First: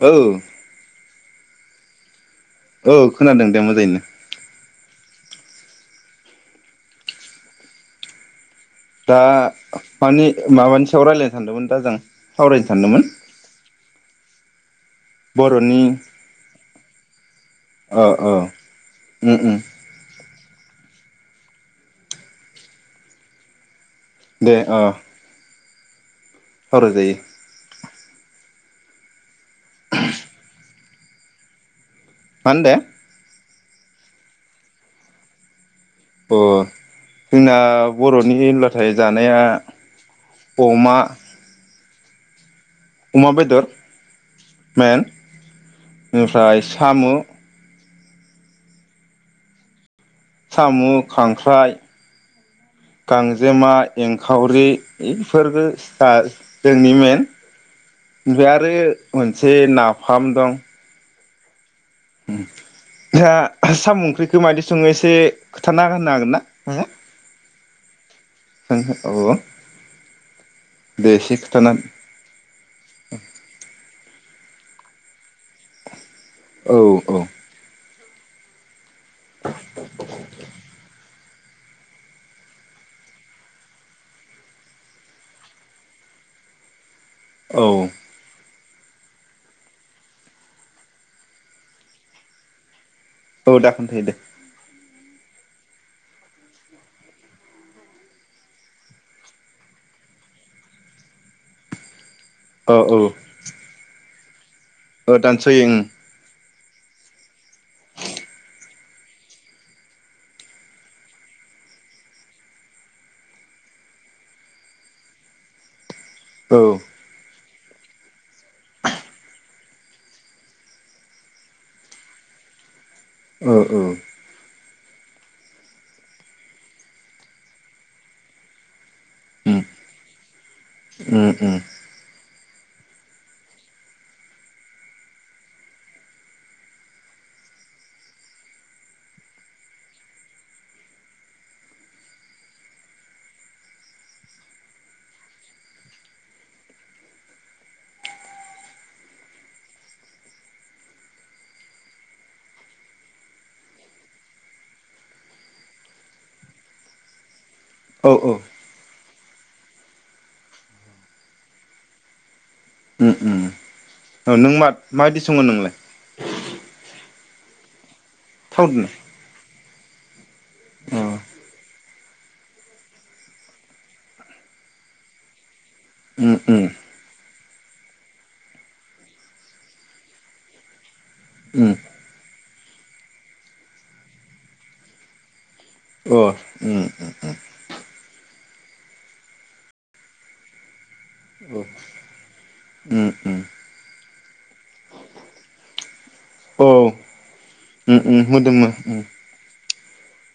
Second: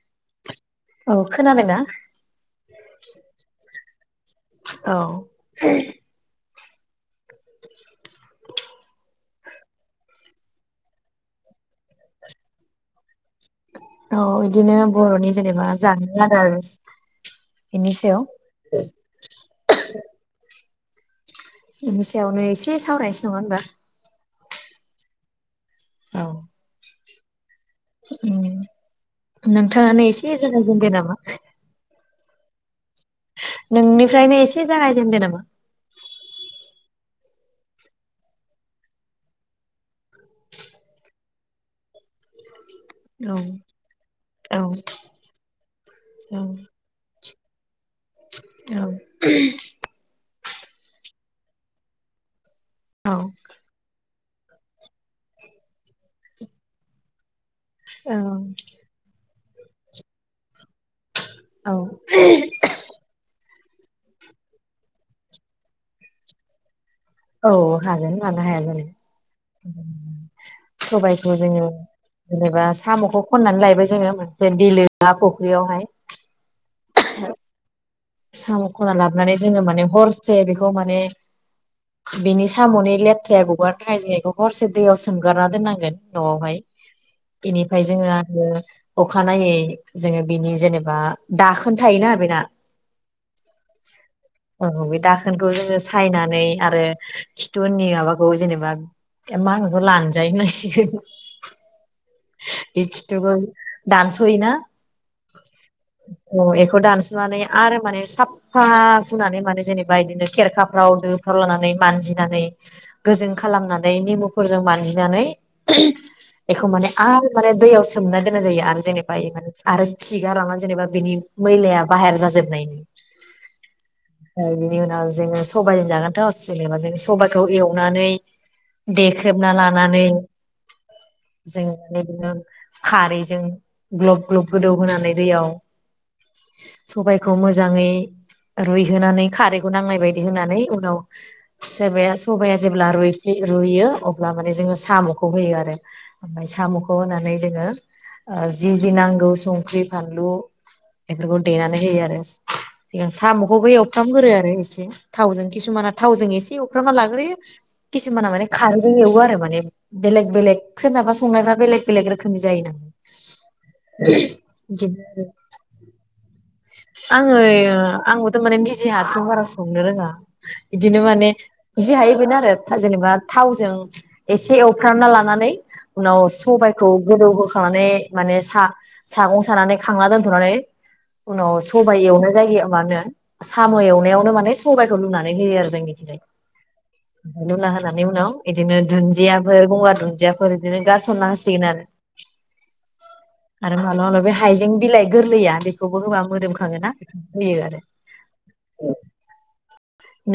औ औ खोनादों ना? औ खोनादों दे मोजांयैनो। औ [inaudible] दा मानि माबानि सायाव रायलायनो सानदोंमोन दा जों सावरायनो सानदोंमोन औ इदिनो बर'नि जेनेबा जामुं आदारस बेनि ओ ओ उम उम सायाव बिनि सायावनो एसे सावरायसै नङा होनबा दे ओ औ सावराय जायो । उम नोंथाङानो इसे ज बुंदो नामा । मा होनदो । नोंनिफ्रायनो इसे जागायजेनदो नामा । अ जोंना बर'नि ओनब्लाथाय जानाया अमा अमा औ बेदर औ मेन बेनिफ्राय सामु औ सामु, खांख्राइ औ गांजेमा एं खावरि इफोरबो जा जोंनि मेन ओमफाय आरो मोनसे नाफाम दं औ [unintelligible] सामु ओंख्रिखौ मायदि सङो एसे खोथाना होनो हागोन ना नोंङो औ हागोन मानो हाया जानो औ दे सबायखौ एसे जोङो खोथाना जेनेबा सामखौ खननानै लायबाय जोङो गंसे बिलो ना फ ख्रि यावहाय [inaudible] औ औ साम खनना लाबनानै जोङो माने हरसे बेखौ माने बिनि सामनि लेथ्राया गगारनो थाखाय जों इखौ हरसे दैयाव सोमगारना दोननांगोन नआवहाय बिनिफाय औ जोङो आरो अखानायै जोङो बिनि जेनेबा दाखोन थायोना बेना औ दखोन थायो दे औ । बे दाखोनखौ जोङो सायनानै आरो खिथु उननि माबाखौ जेनेबा मा होनोखौ लानजाइ होनांसिगोन औ इ खिथुखौ दान हैना ओ दानसयो ओं अ एखौ दानसनानै आरो माने साबफा हुनानै माने जेनेबा इदिनो खेरखाफ्राव दोफ्राव लानानै मानजिनानै गोजों खालामनानै नेमुफोरजों मानजिनानै ओहोम एखौ ओं माने आरो माने दैयाव सोमना दोननाय जायो आरो जेनेबा इ माने आरो खिगार लांना जेनेबा बिनि मैलाया बाहेर जाजोबनायनि औ औ ओमफ्राय बिनि उनाव जोङो सबाइजों जागोनथ जेनेबा जों सबाइखौ एवनानै देख्रेबना उम लानानै उम उम [unintelligible] खारैजों ग्लब ग्लब गोदौ होनानै दैयाव सबाइखौ मोजां जाङै रुइहोनानै खारैखौ नांनाय बायदि होनानै उनाव सोबाया सबाया जेब्ला रुइ रुइयो अब्ला माने जोङो सामखौ होयो आरो ओमफ्राय सामखौ होनानै जोङो ओ जि जि नांगौ संख्रि फानलु बेफोरखौ देनानै होयो आरो सामखौबो एवफ्रामगोरो आरो एसे थावजों किसुमाना थावजों एसे एवफ्रामना लाग्रोयो औ औ किसुमाना माने खारैजों एवो आ माने बेलेक बेलेक सोरनाबा संनायफ्रा बेलेक बेलेक रोखोमनि जायो नालाय ओम ओम ओ नों माब माबायदि सङो नोंलाय आंङो आंबोथ माने निजि थावदोनो हारसिं बारा सङा संनो रोङा अ बिदिनो माने जि हायो बेनो आरो जेनेबा थावजों एसे एवफ्रामना लानानै उनाव उम उम सबायखौ गोदौ हो खानानै माने सा सागं सानानै खांना दोनथनानै उनाव उम सबाय एवनाय जायो मानो साम एवनायावनो माने सबाइखौ लुनानै होयो आरो अ जोंनिखिजाय उम लुना होनानै उनाव बिदिनो दुन्दियाफोर गंगार दुन्दियाफोर बिदिनो गारसनना होसिगोन उम उम आरो आरो मालाबा माबलाबा बे हाइजें बिलाइ गोरलैया बे [unintelligible] औ उम उम मोदोंमो उम ।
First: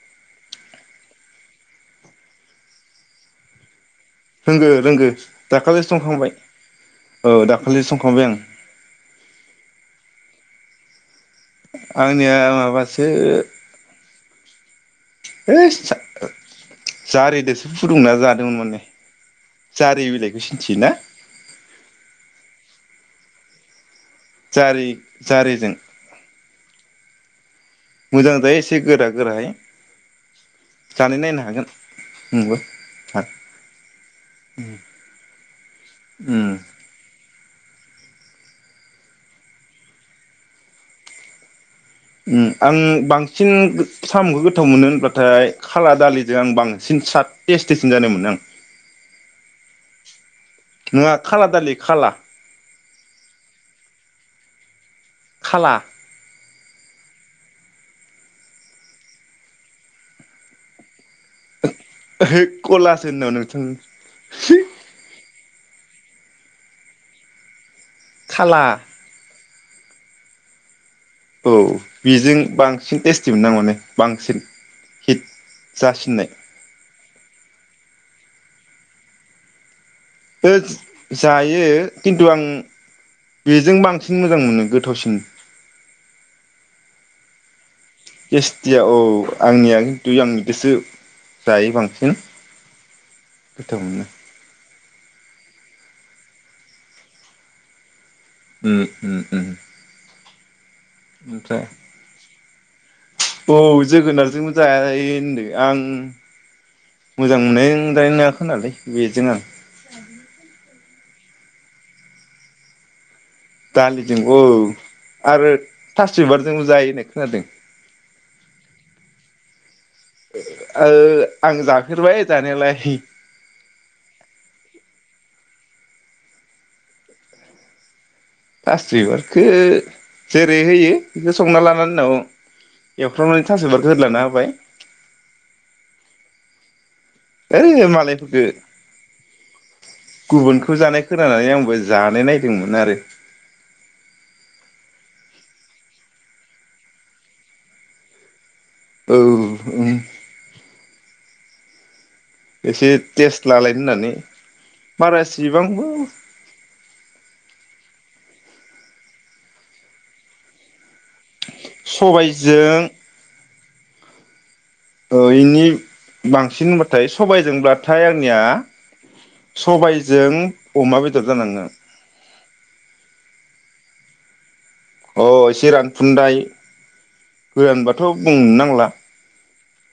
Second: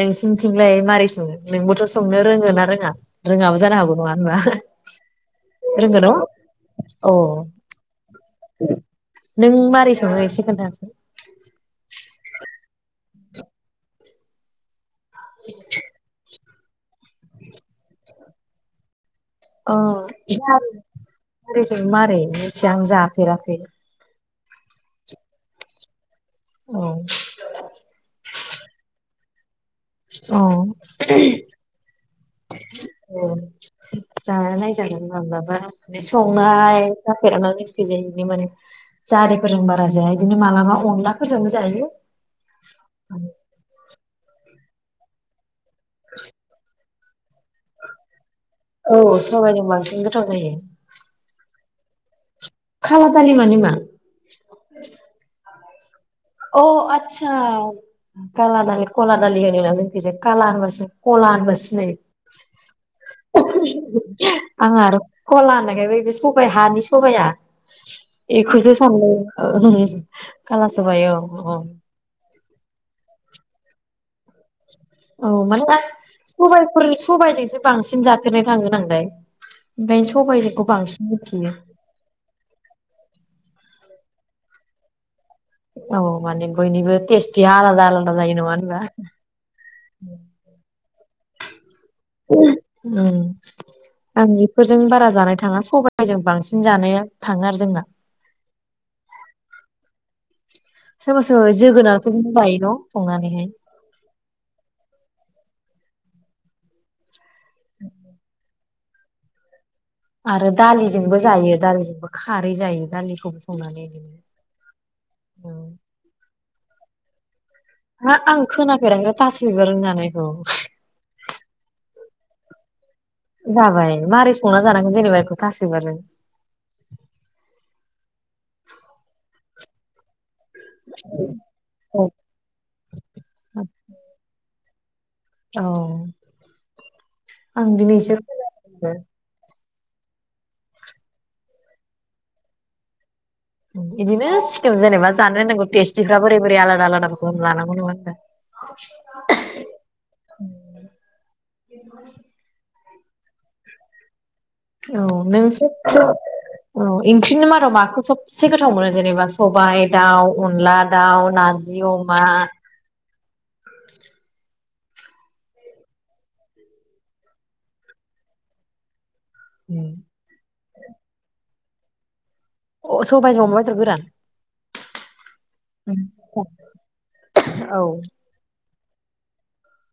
नोंसिनिथिंलाय मारै सङो नोंबोथ' संनो रोङो ना रोङा रोङाबो जानो हागौ नङा होनबा रोंगो रोंगो दाखालिसो रोंगौ न' संखांबाय अ औ दाखालिसो संखांबाय आं । [unintelligible] दासो बे [unintelligible] जारिदोसो फुदुंना जादोंमोन माने अ जारि बिलाइखौ सिन्थियोना जारिजों मारै मिथिया आं जा फेराखै जारि जारिजों औ मोजां जायो एसे गोरा गोरायै । अ नोंबो जानायनायजागोन माब्लाबा उम संनाय जाफेराना खिजाय बिनो माने जारिफोरजों बारा जाया बिदिनो मालाबा अनलाफोरजों जायो । ओम आं बांसिन गो साम'खौ गो थाव मोनो होनबाथाय खाला दालिदो आं बां सिन साथ थेस्टिसिन जानाय मोनो आं । औ सबायजों बांसिन गोथाव जायो । नङा खाला दालि खाला खाला दालि मानि मा खाला अ आतसा काला दालि कला दालि होनोना जोंनिथि जाय काला होनबास कला होनबास ओहो कलासो होननाव नोंथां आं आर कला होननायखाय बे सबाइ हानि सबाइया खाला एखौसो सानदों काला सबाय अ औ बेजों बांसिन टेस्टि मोननो आं माने बांसिन हिट औ माने आं जासिननाय सबायफोर सबायजोंसो बांसिन जा नाय थांगोन आं दाय जायो खिन्थु आं बेजों बां सिन मोजां मोनो गोथावसिन। औ माने बयनिबो टेस्टिया आलादा आलादा जायो नङा होनबा टेस्टिया औ आंनिया खिन्थु आं इदोसो उम गोथाव मोनो। आं। फोरजों बारा जानाय थाङा साबाइजों बांसिन जानाया थाङो आरो जोंना। उम उम उम। समा सम ओमफ्राय जोगोनखौबायो। हेलौ। औ जोगोनारजोंबोजाय ओनदो आं। मोजां मोननाय दानाय नङाखो होनालाय। बेजोङो। आरो दालिजोंबो जायो दालिजोंबो खारै जायो दालि। दालिजों औ आरो थासबिबार जों जायो होननाय खोनादों। हा आं खोनाफेराख थास बिबार जों ओ आं जाफेरबाय। जानायालाय। जाबाय मारै संना जानांगोन जेनेबा बेखौ थासैबिबारजों। थास बिबारखो। जेरै होयो बेखौ संना लानानै औ उनाव एवफ्रावनानै थास बिबारखो होदलाना होबाय। औ। ओ मालायफोरखो गुबुनखौ जानाय खोनानानै आंबो जानाय नायदोंमोन आरो। उम इदिनो सिक्किम जेनेबा जानो रोनांगौ टेस्टिफ्रा बोरै बोरै आलादा आलादाफोरखौ लानांगौ नङामोनब्ला। औ उम [unintelligible] [unintelligible] एसे टेस्ट लालायनो होननानै। औ बारा नों सब इसिबांबो -सब औ ओंख्रिनो मादाव माखौ सब। से गोथाव मोनो जेनेबा सबाय दाउ अनला। दाउ नारजि अमा। [inaudible] सबायजों औ इनि बांसिन होनबाथाय सबायजोंब्लाथाय आंनिया। सबायजों अमा बेदर जानाङो। अ सबायजों अमा बेदर गोरान। अ एसे रानफुनन्दाय औ गोरानबाथ बुंनो नांला।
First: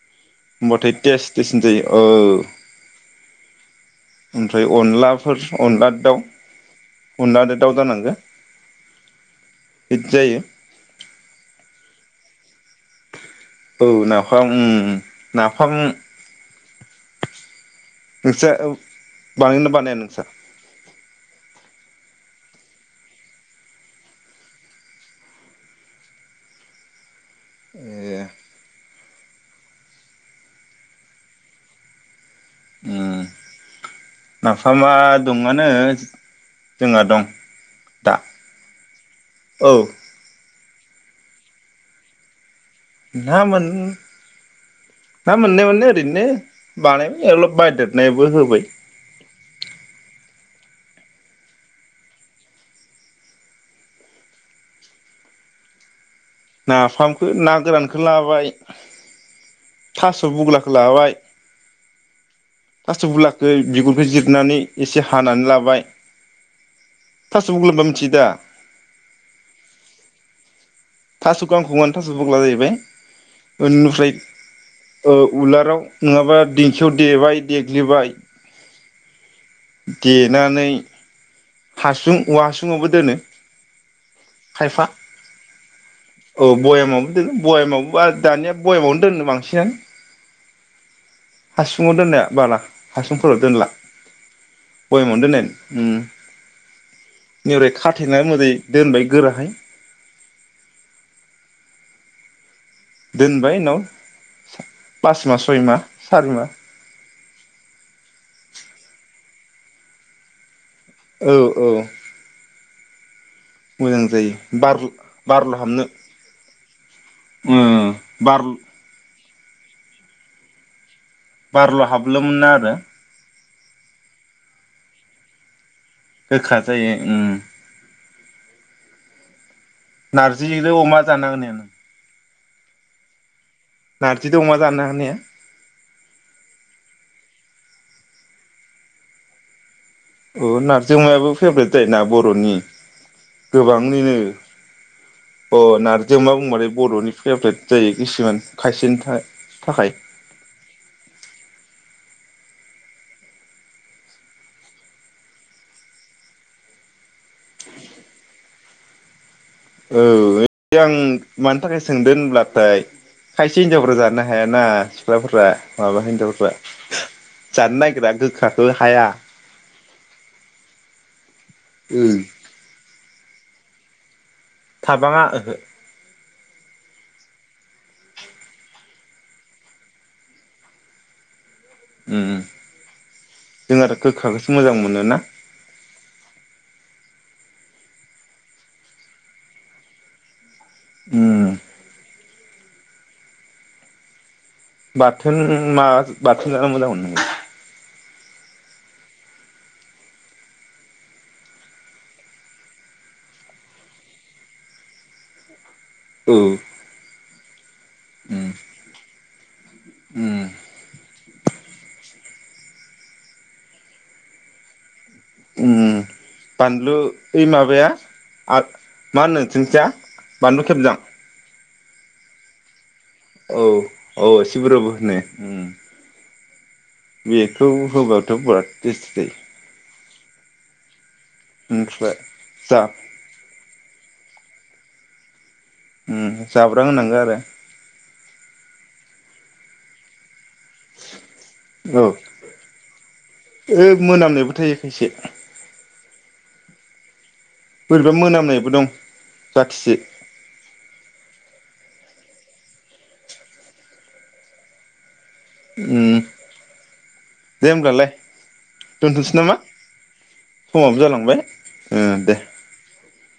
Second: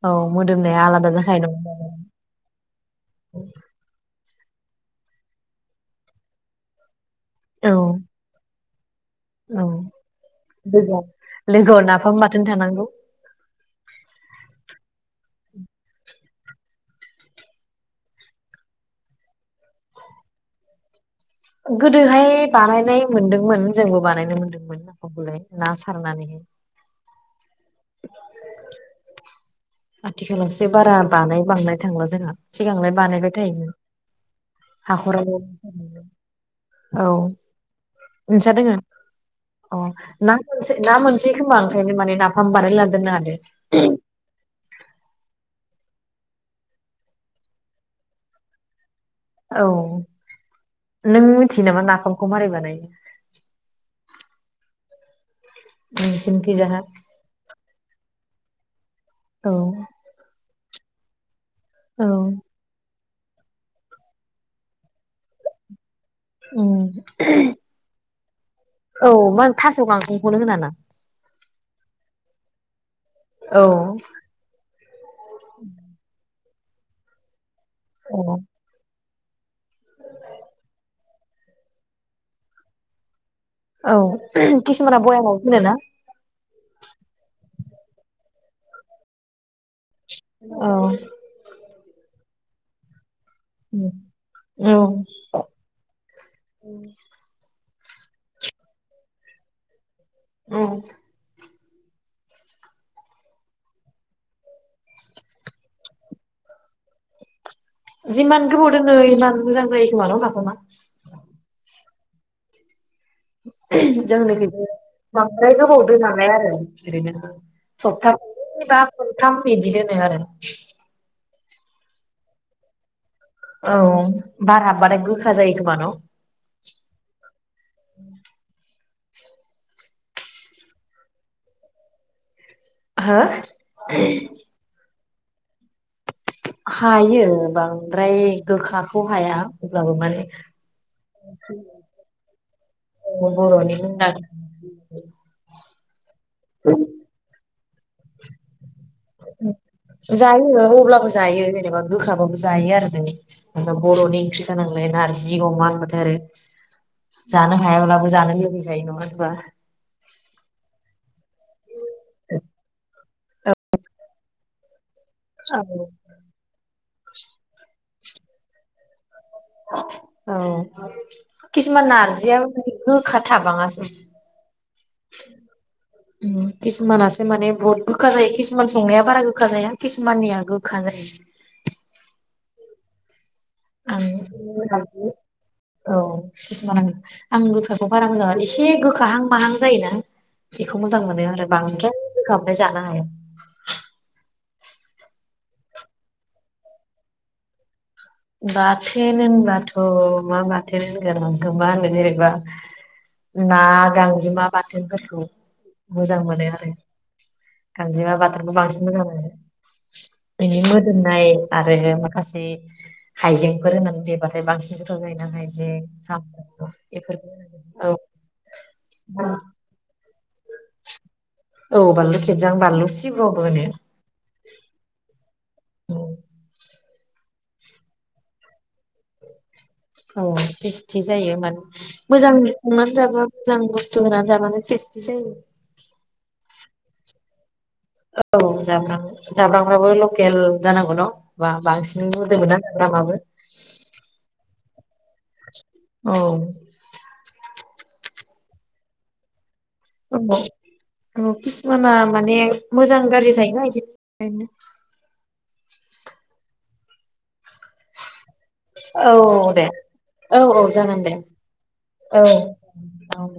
औ मोदोमनाया होमबाथाय आलादा टेस जाखायो नङा टेस होन जायो होमबा? ओ। ओमफ्राय अनलाफोर अनला दाउ। उनला दो औ दाव जानांगो। औ बिदि जायो लोगो लोगोआव नाफाम बा थोन थानांगौ औ नाफाम उम नाफाम नोंसा बानायोना बानाया नोंसा? गोदोहाय बानायनाय मोनदोंमोन जोंबो बानायनो मोनदोंमोन नाफाम खौलाय ना सारनानैहाय ए आथिखालावसो बारा बानाय बांनाय थांला जोंहा सिगांलाय उम बानायबाय थायोमोन नाफामा हाखराल दंआनो जोंहा औ दं दा नोंसा दोङो औ ना मोनसै ना मोनसै खोमा ओंखायनो माने नाफाम बानाय लाना दोननो हादो ना मोन ना मोननाय माने ओरैनो बानायबाय अलब बायदेरनायबो होबाय औ नों मिथियो नामा नाफामखौ मारै बानायो? नोंसिनिखैजाहा नाफामखौ ना गोरानखौ ला बाय औ थास' बुगला खोलाबाय औ थास बुलाखो बिगुरखो जिरनानै एसे हानानै लाबाय उम थास' बुग्लाबा मिथियो दा औ मा थास' गांखंखौनो होना ना? थासखौ गाखङानो थास बुग्ला जाहैबाय औ उननुफ्रायद ओ उलाराव नङाबा दिंखियाव देबाय देग्लिबाय देनानै हासुं औवा हासुुं आवबो दोनो। औ खायफा किसुमाना बयाम आव दोनोना? बयेमावबा दानिया बयेमावनो दोननो बांसिनानो औ बाला हासुं [unintelligible] दोनला बयमावनो दोननोन ओम ओम [unintelligible] खाथेनानै मोदै दोनबाय गोराहाय औ दोनबाय उनाव पास मा सय मा सारि मा जिमान गोबाव दोनो इमान मोजां जायो खोमा न नाफामा औ औ मोजां जायो जोंङो खिनथु बार बांद्राय बारल' हाबनो गोबाव दोनालाय आरो उम [unintelligible] बार थाम बिदि दोनोआरो बारल हाबनो मोना आरो औ बार हाबबाथाय गोखा जायो खोमा न गोखा जायो ओम नारजिजों अमा जान हागोनना हाया नो हा नारजिदों अमा जानो हागोनना हाया हायो बांद्राय गोखाखौ हाया अब्लाबो माने अ नारिजमायाबो फेभरेट जायोना बरनि बर'नि गोबांनिनो मुंदांखा अ नारजिमा अमा बुंबाथाय बरनि फेभरेट जायो किसुमान खायसेनि था थाखाय जायो अब्लाबो जायो जेनेबा गोखाबाबो जायो आरो जोंनि बरनि ओंख्रिखा नांलाय नारजि अमा होनबाथाय आरो जानो हायाब्लाबो जानो लुबैयोलायो नङा होनबा औ आं माने थाखाय सोंदों होनब्लाथाय खायसे हिनजावफोरा जानो हायाना सिख्लाफोरा माबा हिनजावफ्रा जानो नागिरा गोखाखौ हाया औ कसुमान नारजिया ओम गो खा थाबाङासो थाबाङा ओहो किसुमानासो माने बुहुत गोखा जायो किसुमान संनाया बारा गोखा जाया किसुमाननिया गोखा जायो ओम आं औ किसुमान आं आं गोखाखौ बारा मोजागा एसे गोखाहां माहां जायोना बेखौ मोजां मोनो उम आरो बांद्राय गोखाबाथाय जा नाय बाथोन मा बाथोन जानो मोजां मोनो नोंलाय बाथोन होनबाथ मा बाथोन होनगोन आंखौ मा होनो जेनेबा ना गांजेमा बाथोनफोरखौ मोजां औ मोनो आरो गांजेमा उम बाथानबो बांसिन मोजां मोनो उम बिनि मोदोमनाय आरो माखासे हाइजेंफोर होननानै देबाथाय बांसिन गोथाव जायोना उम हाइजें सामब्राम बानलु बेफोरखौ ओइ माबाया औ आरो मा होनो थिंखिया बानलु खेबजां औ बानलु खेबजां बानलु सि औ औ सिब्रबो होनो उम औ बेखौ होबाथ'‌ बेराद टेस्टि जायो। औ टेस्ट टेस्ट जायो मान ओमफ्राय मोजां जा संनानै जाबा मोजां बुस दुमनानै जाबानो टेस्टि जायो। ओम जाब्रां होनांगौ आरो औ जाब्रां-जाब्रांफ्राबो लखेल जानांगौ न' बा औ बांसिन मोदोमोना लामाबो एसे औ बोरैबा मोनामनायबो दं। जाथिसे औ औ खिसुमाना माने मोजां गाज्रि थायोना एदिनो उम दे होमब्लालाय औ दोनथ'नोसै नामा दे औ औ समाबो जागोन दे जालांबाय ओ औ दे औ